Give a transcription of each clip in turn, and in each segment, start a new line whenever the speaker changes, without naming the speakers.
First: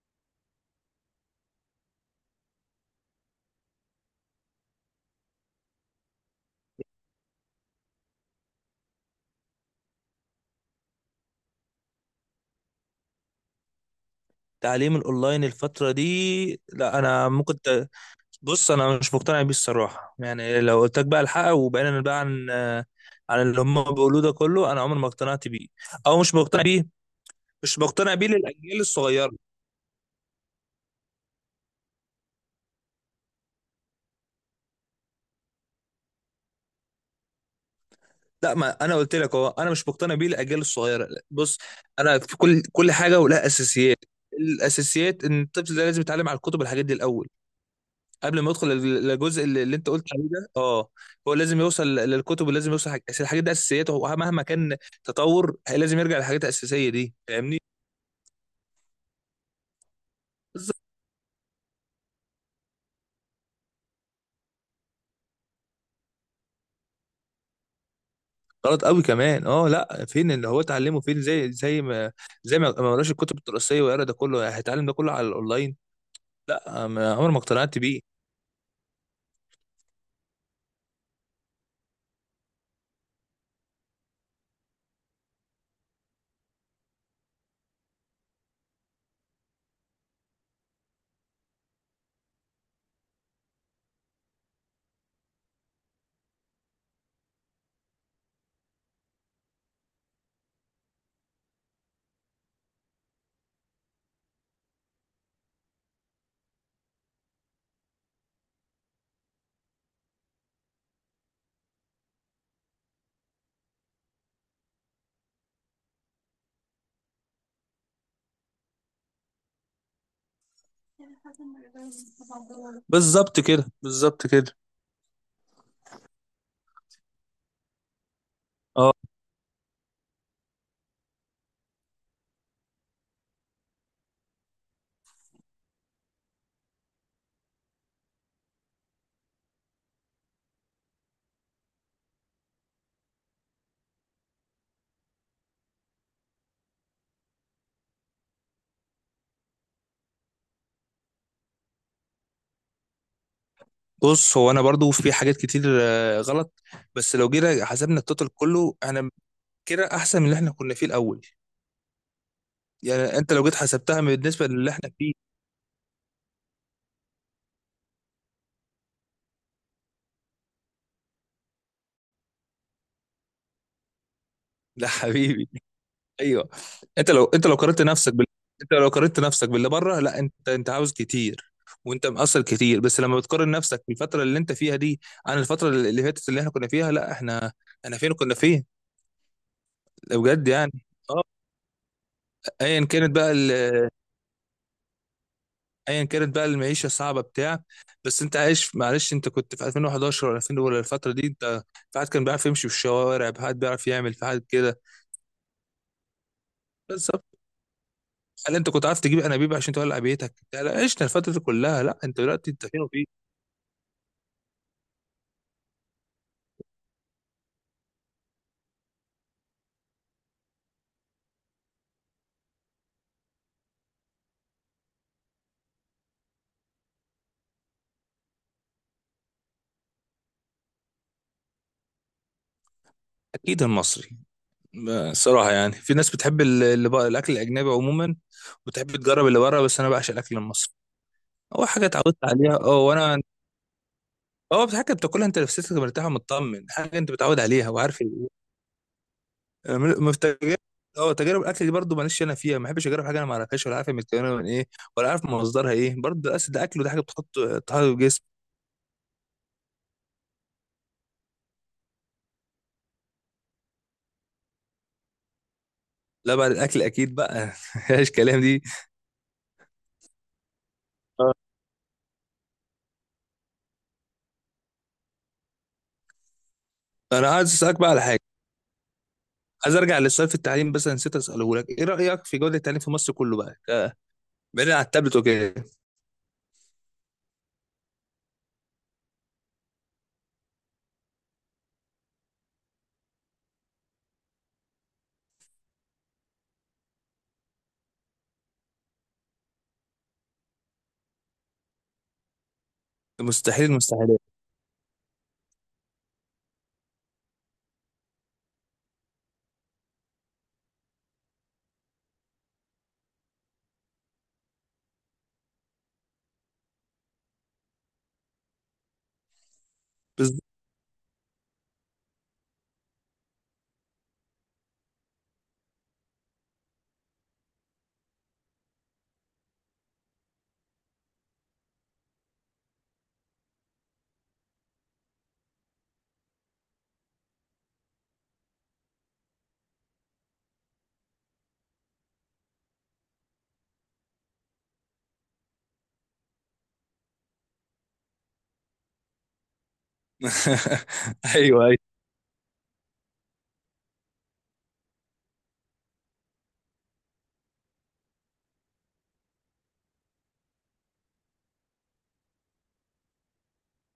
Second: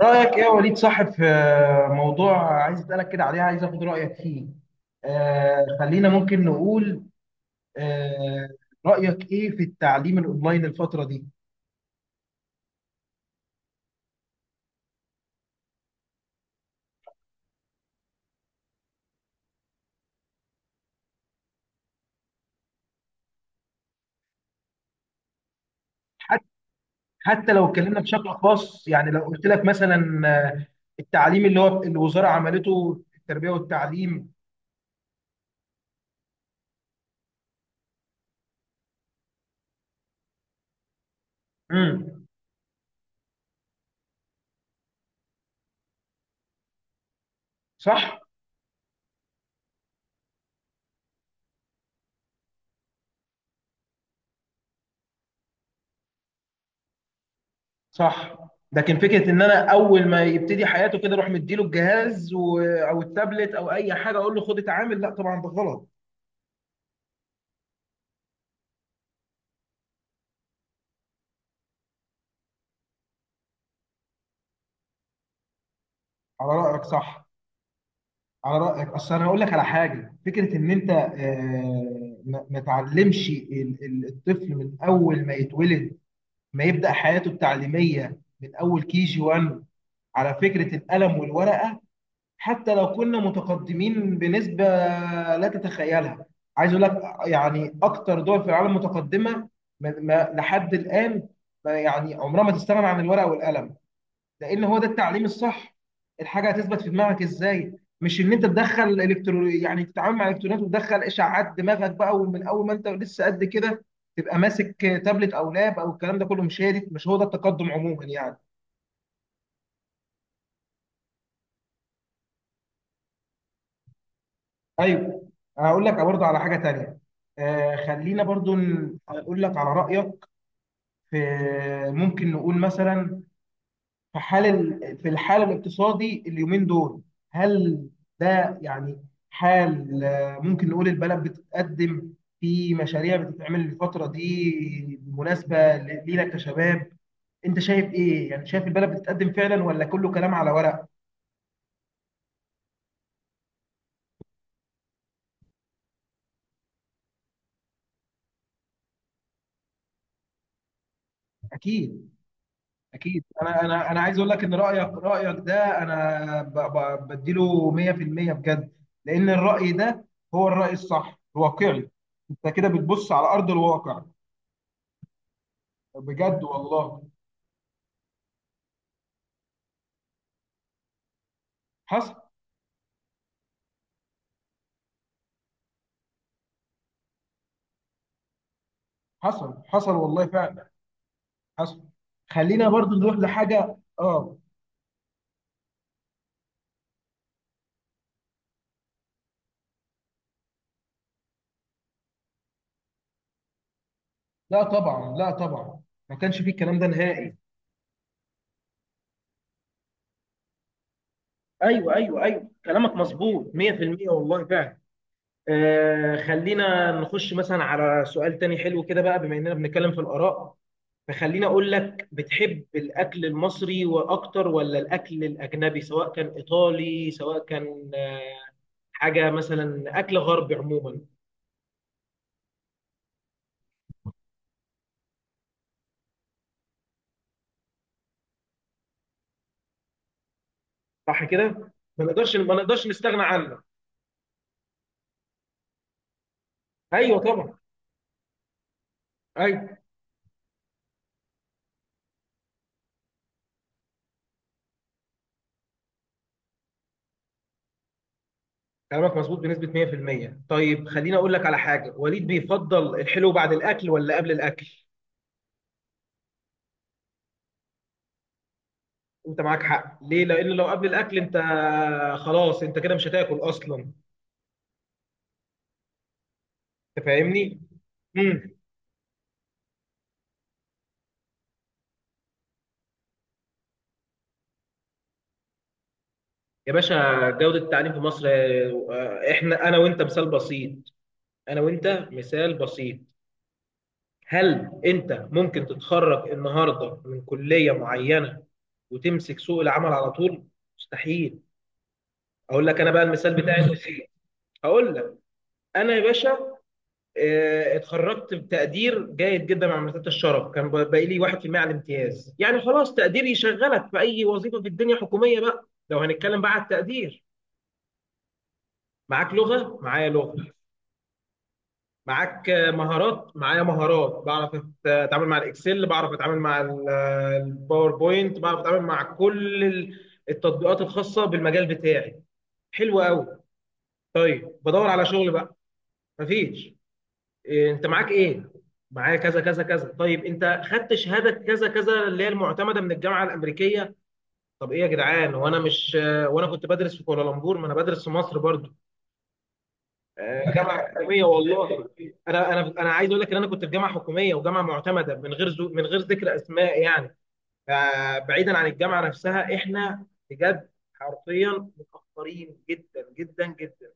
رأيك ايه يا وليد صاحب في موضوع عايز اسألك كده عليه، عايز اخد رأيك فيه. خلينا ممكن نقول، آه رأيك ايه في التعليم الاونلاين الفترة دي؟
تعليم الاونلاين الفتره دي، لا انا ممكن بص، انا مش مقتنع بيه الصراحه. يعني لو قلت لك بقى الحق وبعدين بقى عن عن اللي هم بيقولوه ده كله، انا عمري ما اقتنعت بيه او مش
حت-
مقتنع بيه.
حتى لو
مش
اتكلمنا
مقتنع بيه
بشكل
للاجيال
خاص، يعني لو
الصغيره.
قلت لك مثلا التعليم اللي هو الوزارة عملته في التربية والتعليم.
لا ما انا قلت لك اهو، انا مش مقتنع بيه للاجيال الصغيره. بص، انا
امم
في كل حاجه ولها اساسيات. الاساسيات ان الطفل ده لازم يتعلم على الكتب، الحاجات دي الاول،
صح.
قبل ما يدخل للجزء اللي انت قلت عليه ده. اه، هو لازم يوصل للكتب ولازم يوصل حاجة. أصل الحاجات دي اساسيات. هو مهما كان تطور لازم يرجع للحاجات الاساسيه دي. فاهمني؟
صح، لكن فكرة ان انا اول ما يبتدي
بالظبط.
حياته كده اروح مديله الجهاز او التابلت او اي حاجة اقول له خد اتعامل، لا طبعا ده غلط.
غلط قوي كمان. اه، لا، فين اللي هو اتعلمه؟ فين زي ما قراش الكتب الدراسيه ويقرا ده كله، يعني هيتعلم ده كله على الاونلاين؟
على رأيك
لا،
صح.
عمر ما اقتنعت بيه.
على رأيك، أصل أنا هقول لك على حاجة، فكرة إن أنت ما تعلمش الطفل من أول ما يتولد، ما يبدأ حياته التعليمية من أول كي جي 1 على فكرة القلم والورقة. حتى لو كنا متقدمين بنسبة لا تتخيلها، عايز أقول لك يعني أكتر دول في العالم متقدمة لحد الآن ما، يعني عمرها ما تستغنى عن الورقة والقلم، لان هو ده التعليم الصح. الحاجه هتثبت في دماغك ازاي؟ مش ان انت تدخل الكترو، يعني تتعامل مع الالكترونات وتدخل اشعاعات دماغك بقى، ومن اول ما انت لسه قد كده تبقى ماسك تابلت او لاب او الكلام ده كله، مش هي دي، مش هو ده التقدم عموما يعني.
بالظبط كده، بالظبط كده.
ايوه. هقول لك برضه على حاجه تانيه، خلينا برضه
اه،
اقول لك على رايك في، ممكن نقول مثلا، في الحال الاقتصادي اليومين دول، هل ده يعني حال، ممكن نقول البلد بتتقدم، في مشاريع بتتعمل الفترة دي مناسبة لينا كشباب؟ انت شايف ايه يعني، شايف البلد بتتقدم فعلا ولا كله كلام على ورق؟
بص، هو انا برضو في حاجات كتير غلط، بس لو جينا حسبنا التوتال كله، انا كده احسن من اللي احنا كنا فيه الاول.
اكيد.
يعني
اكيد،
انت لو جيت
انا
حسبتها
عايز اقول لك
بالنسبه
ان
للي
رايك
احنا فيه.
رايك ده انا بديله 100% بجد، لان الراي ده هو الراي الصح الواقعي، انت كده بتبص على ارض الواقع.
لا حبيبي،
بجد
ايوه.
والله.
انت لو انت لو قارنت نفسك بال... انت لو قارنت نفسك باللي بره، لا، انت عاوز كتير وانت
حصل.
مقصر كتير، بس لما بتقارن نفسك بالفتره اللي انت فيها دي عن الفتره اللي فاتت اللي احنا كنا فيها، لا، احنا احنا فين، كنا فين؟
حصل
ده
والله
بجد
فعلا.
يعني. اه.
حصل. خلينا
ايا
برضو
كانت
نروح
بقى
لحاجه اه.
ايا كانت بقى المعيشه الصعبه بتاع، بس انت عايش، معلش، انت كنت في 2011 ولا 2000 ولا الفتره دي؟ انت في حد كان بيعرف يمشي في الشوارع، في حد بيعرف يعمل، في حد
لا
كده؟
طبعا، لا طبعا، ما كانش فيه الكلام ده
بس
نهائي.
هل انت كنت عارف تجيب انابيب عشان تولع بيتك؟ لا لا، عشنا الفتره دي كلها.
ايوه،
لا، انت
ايوه، ايوه،
دلوقتي انت فين
كلامك
وفين.
مظبوط 100% والله فعلا. خلينا نخش مثلا على سؤال تاني حلو كده بقى، بما اننا بنتكلم في الاراء، فخلينا اقول لك، بتحب الاكل المصري واكتر ولا الاكل الاجنبي، سواء كان ايطالي سواء كان حاجه مثلا اكل غربي عموما؟
اكيد المصري. صراحه يعني في ناس بتحب اللي بقى الاكل الاجنبي عموما وتحب تجرب اللي بره، بس انا بعشق الاكل المصري.
صح
هو
كده،
حاجه
ما
اتعودت
نقدرش ما
عليها. اه،
نقدرش
وانا
نستغنى عنه.
هو حاجه بتاكلها، انت نفسيتك مرتاح ومطمن، حاجه انت
ايوه
متعود
طبعا،
عليها وعارف
ايوه.
في تجارب. اه، تجارب الاكل دي برضه ماليش انا فيها، ما بحبش اجرب حاجه انا ما اعرفهاش، ولا عارف هي متكونه من ايه، ولا عارف مصدرها ايه. برضه الاكل ده اكل، وده حاجه بتحط في الجسم.
كلامك مظبوط بنسبة 100%. طيب خليني اقول لك على حاجة، وليد بيفضل الحلو بعد الاكل ولا قبل الاكل؟
لا، بعد الاكل اكيد بقى مفيهاش كلام دي.
انت معاك حق، ليه؟ لان لو قبل الاكل، انت خلاص انت كده مش هتاكل اصلا، انت
انا عايز
فاهمني.
اسالك بقى على حاجه.
امم
عايز ارجع للسؤال في التعليم، بس أنا نسيت اساله لك. ايه رايك في جوده التعليم في مصر كله بقى، بعيد عن التابلت وكده؟
يا باشا جودة التعليم في مصر، احنا انا وانت مثال بسيط. انا وانت مثال بسيط، هل انت ممكن تتخرج النهارده من كلية معينة وتمسك سوق العمل على طول؟ مستحيل. اقول لك انا بقى المثال بتاعي
مستحيل
المثير،
المستحيلات.
هقول لك، انا يا باشا اتخرجت بتقدير جيد جدا مع مرتبة الشرف، كان باقي لي 1% على الامتياز، يعني خلاص تقدير يشغلك في اي وظيفة في الدنيا حكومية بقى، لو هنتكلم بقى على التقدير. معاك لغة معايا
بس
لغة، معاك مهارات معايا مهارات، بعرف اتعامل مع الاكسل، بعرف اتعامل مع الباوربوينت، بعرف اتعامل مع كل التطبيقات الخاصة بالمجال بتاعي. حلو قوي، طيب بدور على شغل بقى، مفيش. إيه انت معاك ايه؟ معايا كذا كذا كذا. طيب انت خدت شهاده كذا كذا اللي هي المعتمده من الجامعه الامريكيه؟ طب ايه يا جدعان، وانا مش وانا كنت بدرس في كوالالمبور، ما انا بدرس في مصر برضو، جامعه حكوميه
ايوه،
والله.
ايوه.
انا عايز اقول لك ان انا كنت في جامعه حكوميه وجامعه معتمده، من غير من غير ذكر اسماء يعني. فبعيدا عن الجامعه نفسها، احنا بجد حرفيا متاخرين جدا.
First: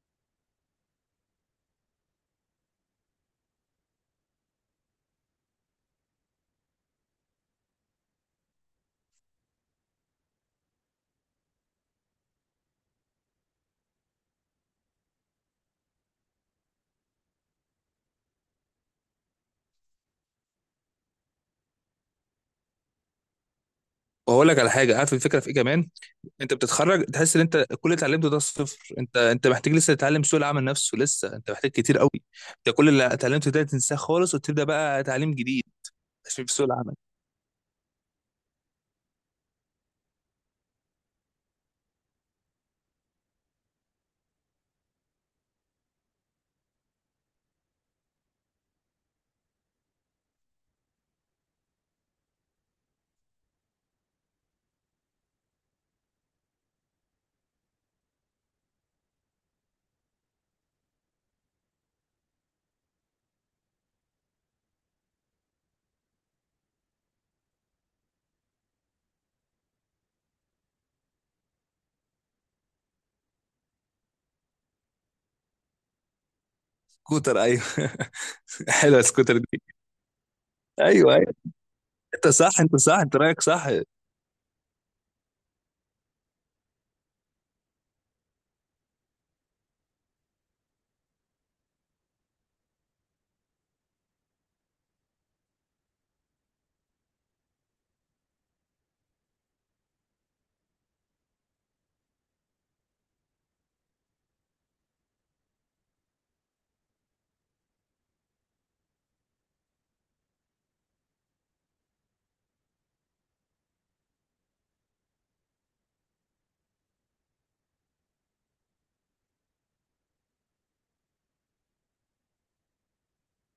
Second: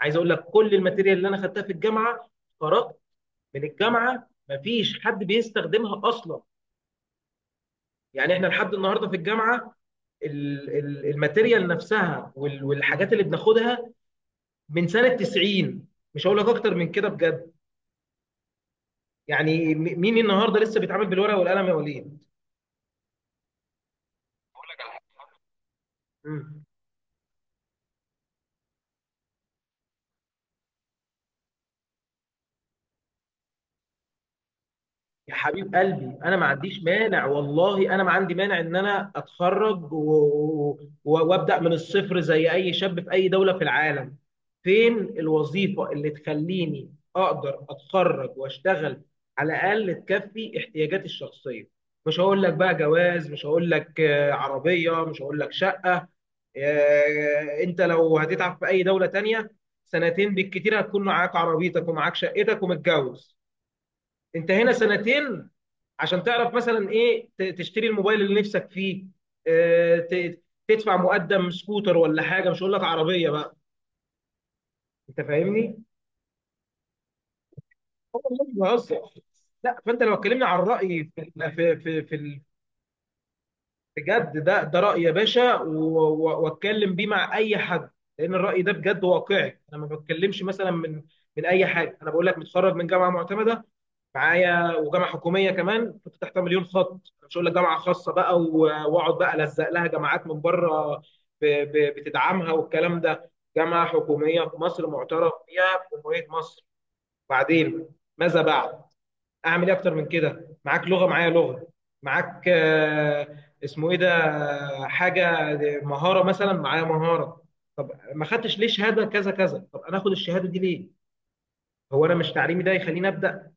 عايز اقول لك كل الماتيريال اللي انا خدتها في الجامعه، قرات من الجامعه، مفيش حد بيستخدمها اصلا. يعني احنا لحد النهارده في الجامعه الماتيريال نفسها والحاجات اللي بناخدها من سنه 90، مش هقول لك اكتر من كده بجد. يعني مين النهارده لسه بيتعامل بالورقه والقلم يا وليد؟
واقول لك على حاجه، عارف الفكره في ايه كمان؟ انت
مم.
بتتخرج تحس ان انت كل اللي اتعلمته ده صفر. انت محتاج لسه تتعلم سوق العمل نفسه، لسه انت محتاج كتير قوي. انت كل اللي اتعلمته ده تنساه خالص وتبدا بقى
يا
تعليم جديد،
حبيب قلبي، انا ما
عشان في سوق
عنديش
العمل.
مانع والله، انا ما عندي مانع ان انا اتخرج وابدا من الصفر زي اي شاب في اي دوله في العالم. فين الوظيفه اللي تخليني اقدر اتخرج واشتغل، على الاقل تكفي احتياجاتي الشخصيه. مش هقول لك بقى جواز، مش هقول لك عربيه، مش هقول لك شقه. انت لو هتتعب في اي دوله تانية سنتين بالكتير، هتكون معاك عربيتك ومعاك شقتك ومتجوز. انت هنا سنتين عشان تعرف مثلا ايه، تشتري الموبايل اللي نفسك فيه، آه، ت- تدفع مقدم سكوتر ولا حاجه، مش هقول لك عربيه بقى. انت فاهمني؟
سكوتر؟ ايوه
مش
حلوه
بهزر.
السكوتر دي.
لا، فانت لو اتكلمنا عن الراي
ايوه،
في
ايوه، انت صح، انت صح، انت رايك صح.
بجد ده راي يا باشا، واتكلم بيه مع اي حد، لان الراي ده بجد واقعي. انا ما بتكلمش مثلا من اي حاجه، انا بقول لك متخرج من جامعه معتمده معايا، وجامعه حكوميه كمان كنت تحتها مليون خط، مش هقول لك جامعه خاصه بقى واقعد بقى الزق لها جامعات من بره بتدعمها والكلام ده. جامعه حكوميه في مصر معترف بيها في جمهوريه مصر. بعدين ماذا بعد؟ اعمل ايه اكتر من كده؟ معاك لغه معايا لغه، معاك اسمه ايه ده، حاجه، مهاره مثلا، معايا مهاره. طب ما خدتش ليه شهاده كذا كذا؟ طب انا اخد الشهاده دي ليه؟ هو انا مش تعليمي ده يخليني ابدا؟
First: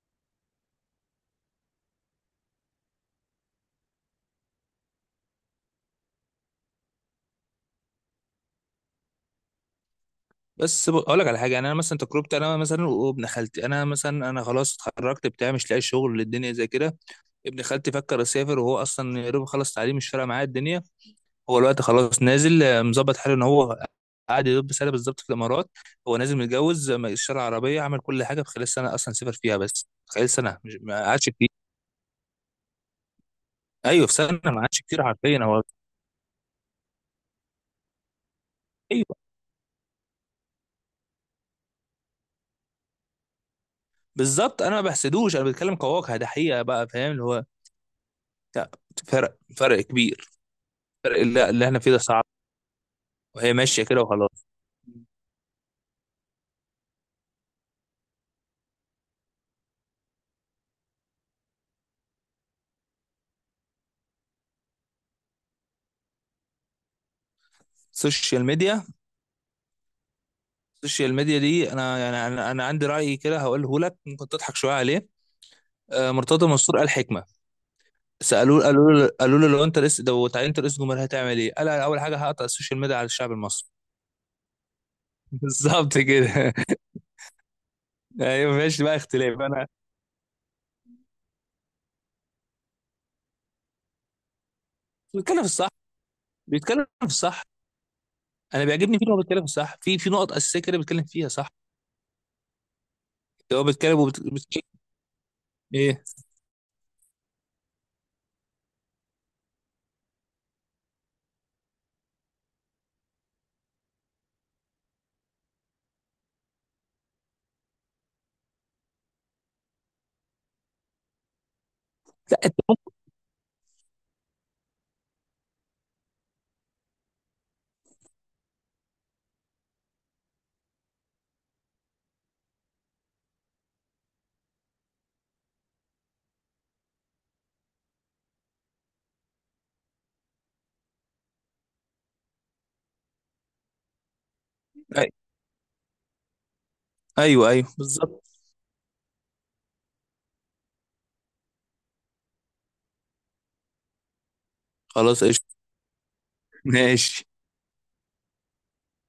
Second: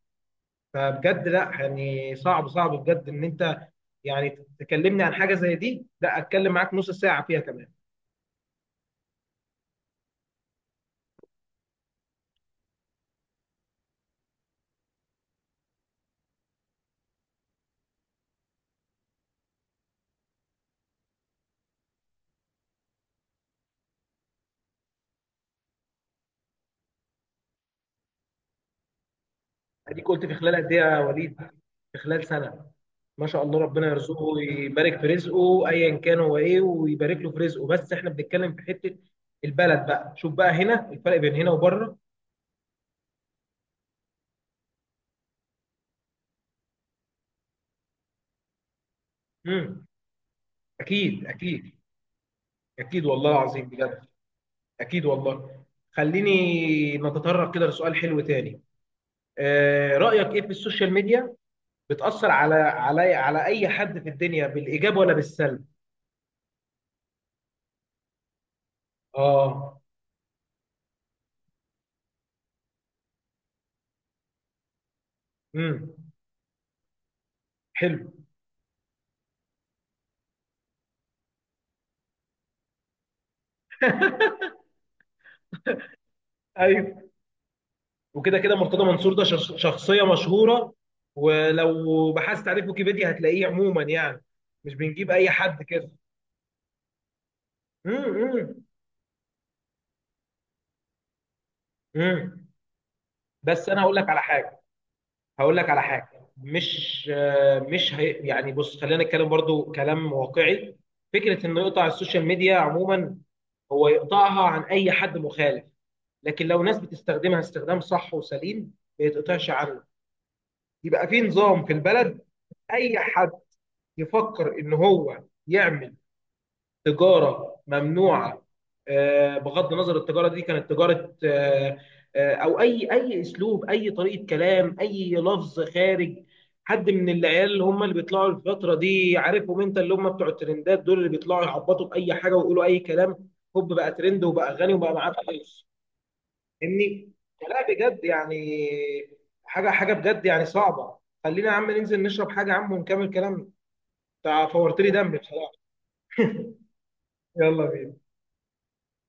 فبجد لا، يعني صعب، صعب بجد ان انت يعني تكلمني عن حاجه زي دي، لا اتكلم معاك نص ساعه فيها كمان.
بس اقول لك على حاجه. يعني انا مثلا تجربتي انا مثلا وابن خالتي، انا مثلا انا خلاص اتخرجت بتاع، مش لاقي شغل، الدنيا زي كده. ابن خالتي فكر يسافر، وهو اصلا يا دوب خلص تعليم، مش فارقه معاه الدنيا. هو الوقت خلاص نازل مظبط حاله. ان هو قاعد يا دوب سنه بالظبط في الامارات، هو نازل متجوز اشترى عربيه، عمل كل حاجه في خلال سنه. اصلا سافر فيها بس
اديك قلت
خلال
في خلال
سنه،
قد
مش
ايه يا
ما قعدش
وليد؟
كتير.
في خلال سنه. ما شاء الله، ربنا
ايوه، في
يرزقه
سنه، ما قعدش
ويبارك
كتير
في
حرفيا هو.
رزقه ايا كان هو ايه، ويبارك له في رزقه، بس احنا بنتكلم في حته
ايوه،
البلد بقى، شوف بقى هنا الفرق بين هنا وبره.
بالظبط. انا ما بحسدوش، انا بتكلم كواقع، ده حقيقه بقى. فاهم اللي هو؟ لا، فرق، فرق
امم
كبير. فرق.
اكيد،
اللي
اكيد.
احنا فيه ده صعب.
اكيد والله
وهي
العظيم
ماشيه
بجد.
كده وخلاص.
اكيد والله. خليني نتطرق كده لسؤال حلو تاني، رايك ايه في السوشيال ميديا؟ بتأثر على على أي حد في الدنيا بالإيجاب ولا بالسلب؟
السوشيال ميديا.
اه.
السوشيال ميديا دي انا يعني، انا عندي راي كده هقوله لك، ممكن تضحك شويه عليه.
امم
مرتضى منصور قال حكمه.
حلو.
سالوه، قالوا له، قالوا له لو انت رئيس، لو اتعينت رئيس جمهوريه هتعمل ايه؟ قال أنا اول حاجه هقطع السوشيال ميديا على الشعب المصري. بالظبط كده.
ايوه، وكده
ايوه،
كده مرتضى
ماشي بقى،
منصور ده
اختلاف. انا
شخصية مشهورة، ولو بحثت عليه في ويكيبيديا هتلاقيه، عموما يعني مش بنجيب أي
بيتكلم في
حد
الصح،
كده.
بيتكلم في الصح.
امم.
انا بيعجبني فيه إن هو بيتكلم في الصح، في في نقط اساسيه كده بيتكلم فيها صح.
امم،
هو
بس أنا هقول
بيتكلم
لك على حاجة، هقول لك على
ايه؟
حاجة، مش مش هي يعني، بص خلينا نتكلم برضو كلام واقعي. فكرة إنه يقطع السوشيال ميديا عموما، هو يقطعها عن اي حد مخالف، لكن لو ناس بتستخدمها استخدام صح وسليم ما يتقطعش عنه. يبقى في نظام في البلد. اي حد يفكر ان هو يعمل تجاره ممنوعه، بغض النظر التجاره دي كانت تجاره او اي اي اسلوب، اي طريقه كلام، اي لفظ خارج، حد من العيال اللي هم اللي بيطلعوا الفتره دي، عارفهم انت اللي هم بتوع الترندات دول، اللي بيطلعوا يعبطوا باي حاجه ويقولوا اي كلام، هوب بقى ترند وبقى غني وبقى معاه
أي-
فلوس، فاهمني؟
ايوه، ايوه،
فلا بجد
بالظبط.
يعني، حاجه حاجه بجد يعني صعبه. خلينا يا عم ننزل نشرب حاجه يا عم ونكمل كلام، انت فورت لي دمي
خلاص، قشطه،
بصراحه.
ماشي.
يلا بينا.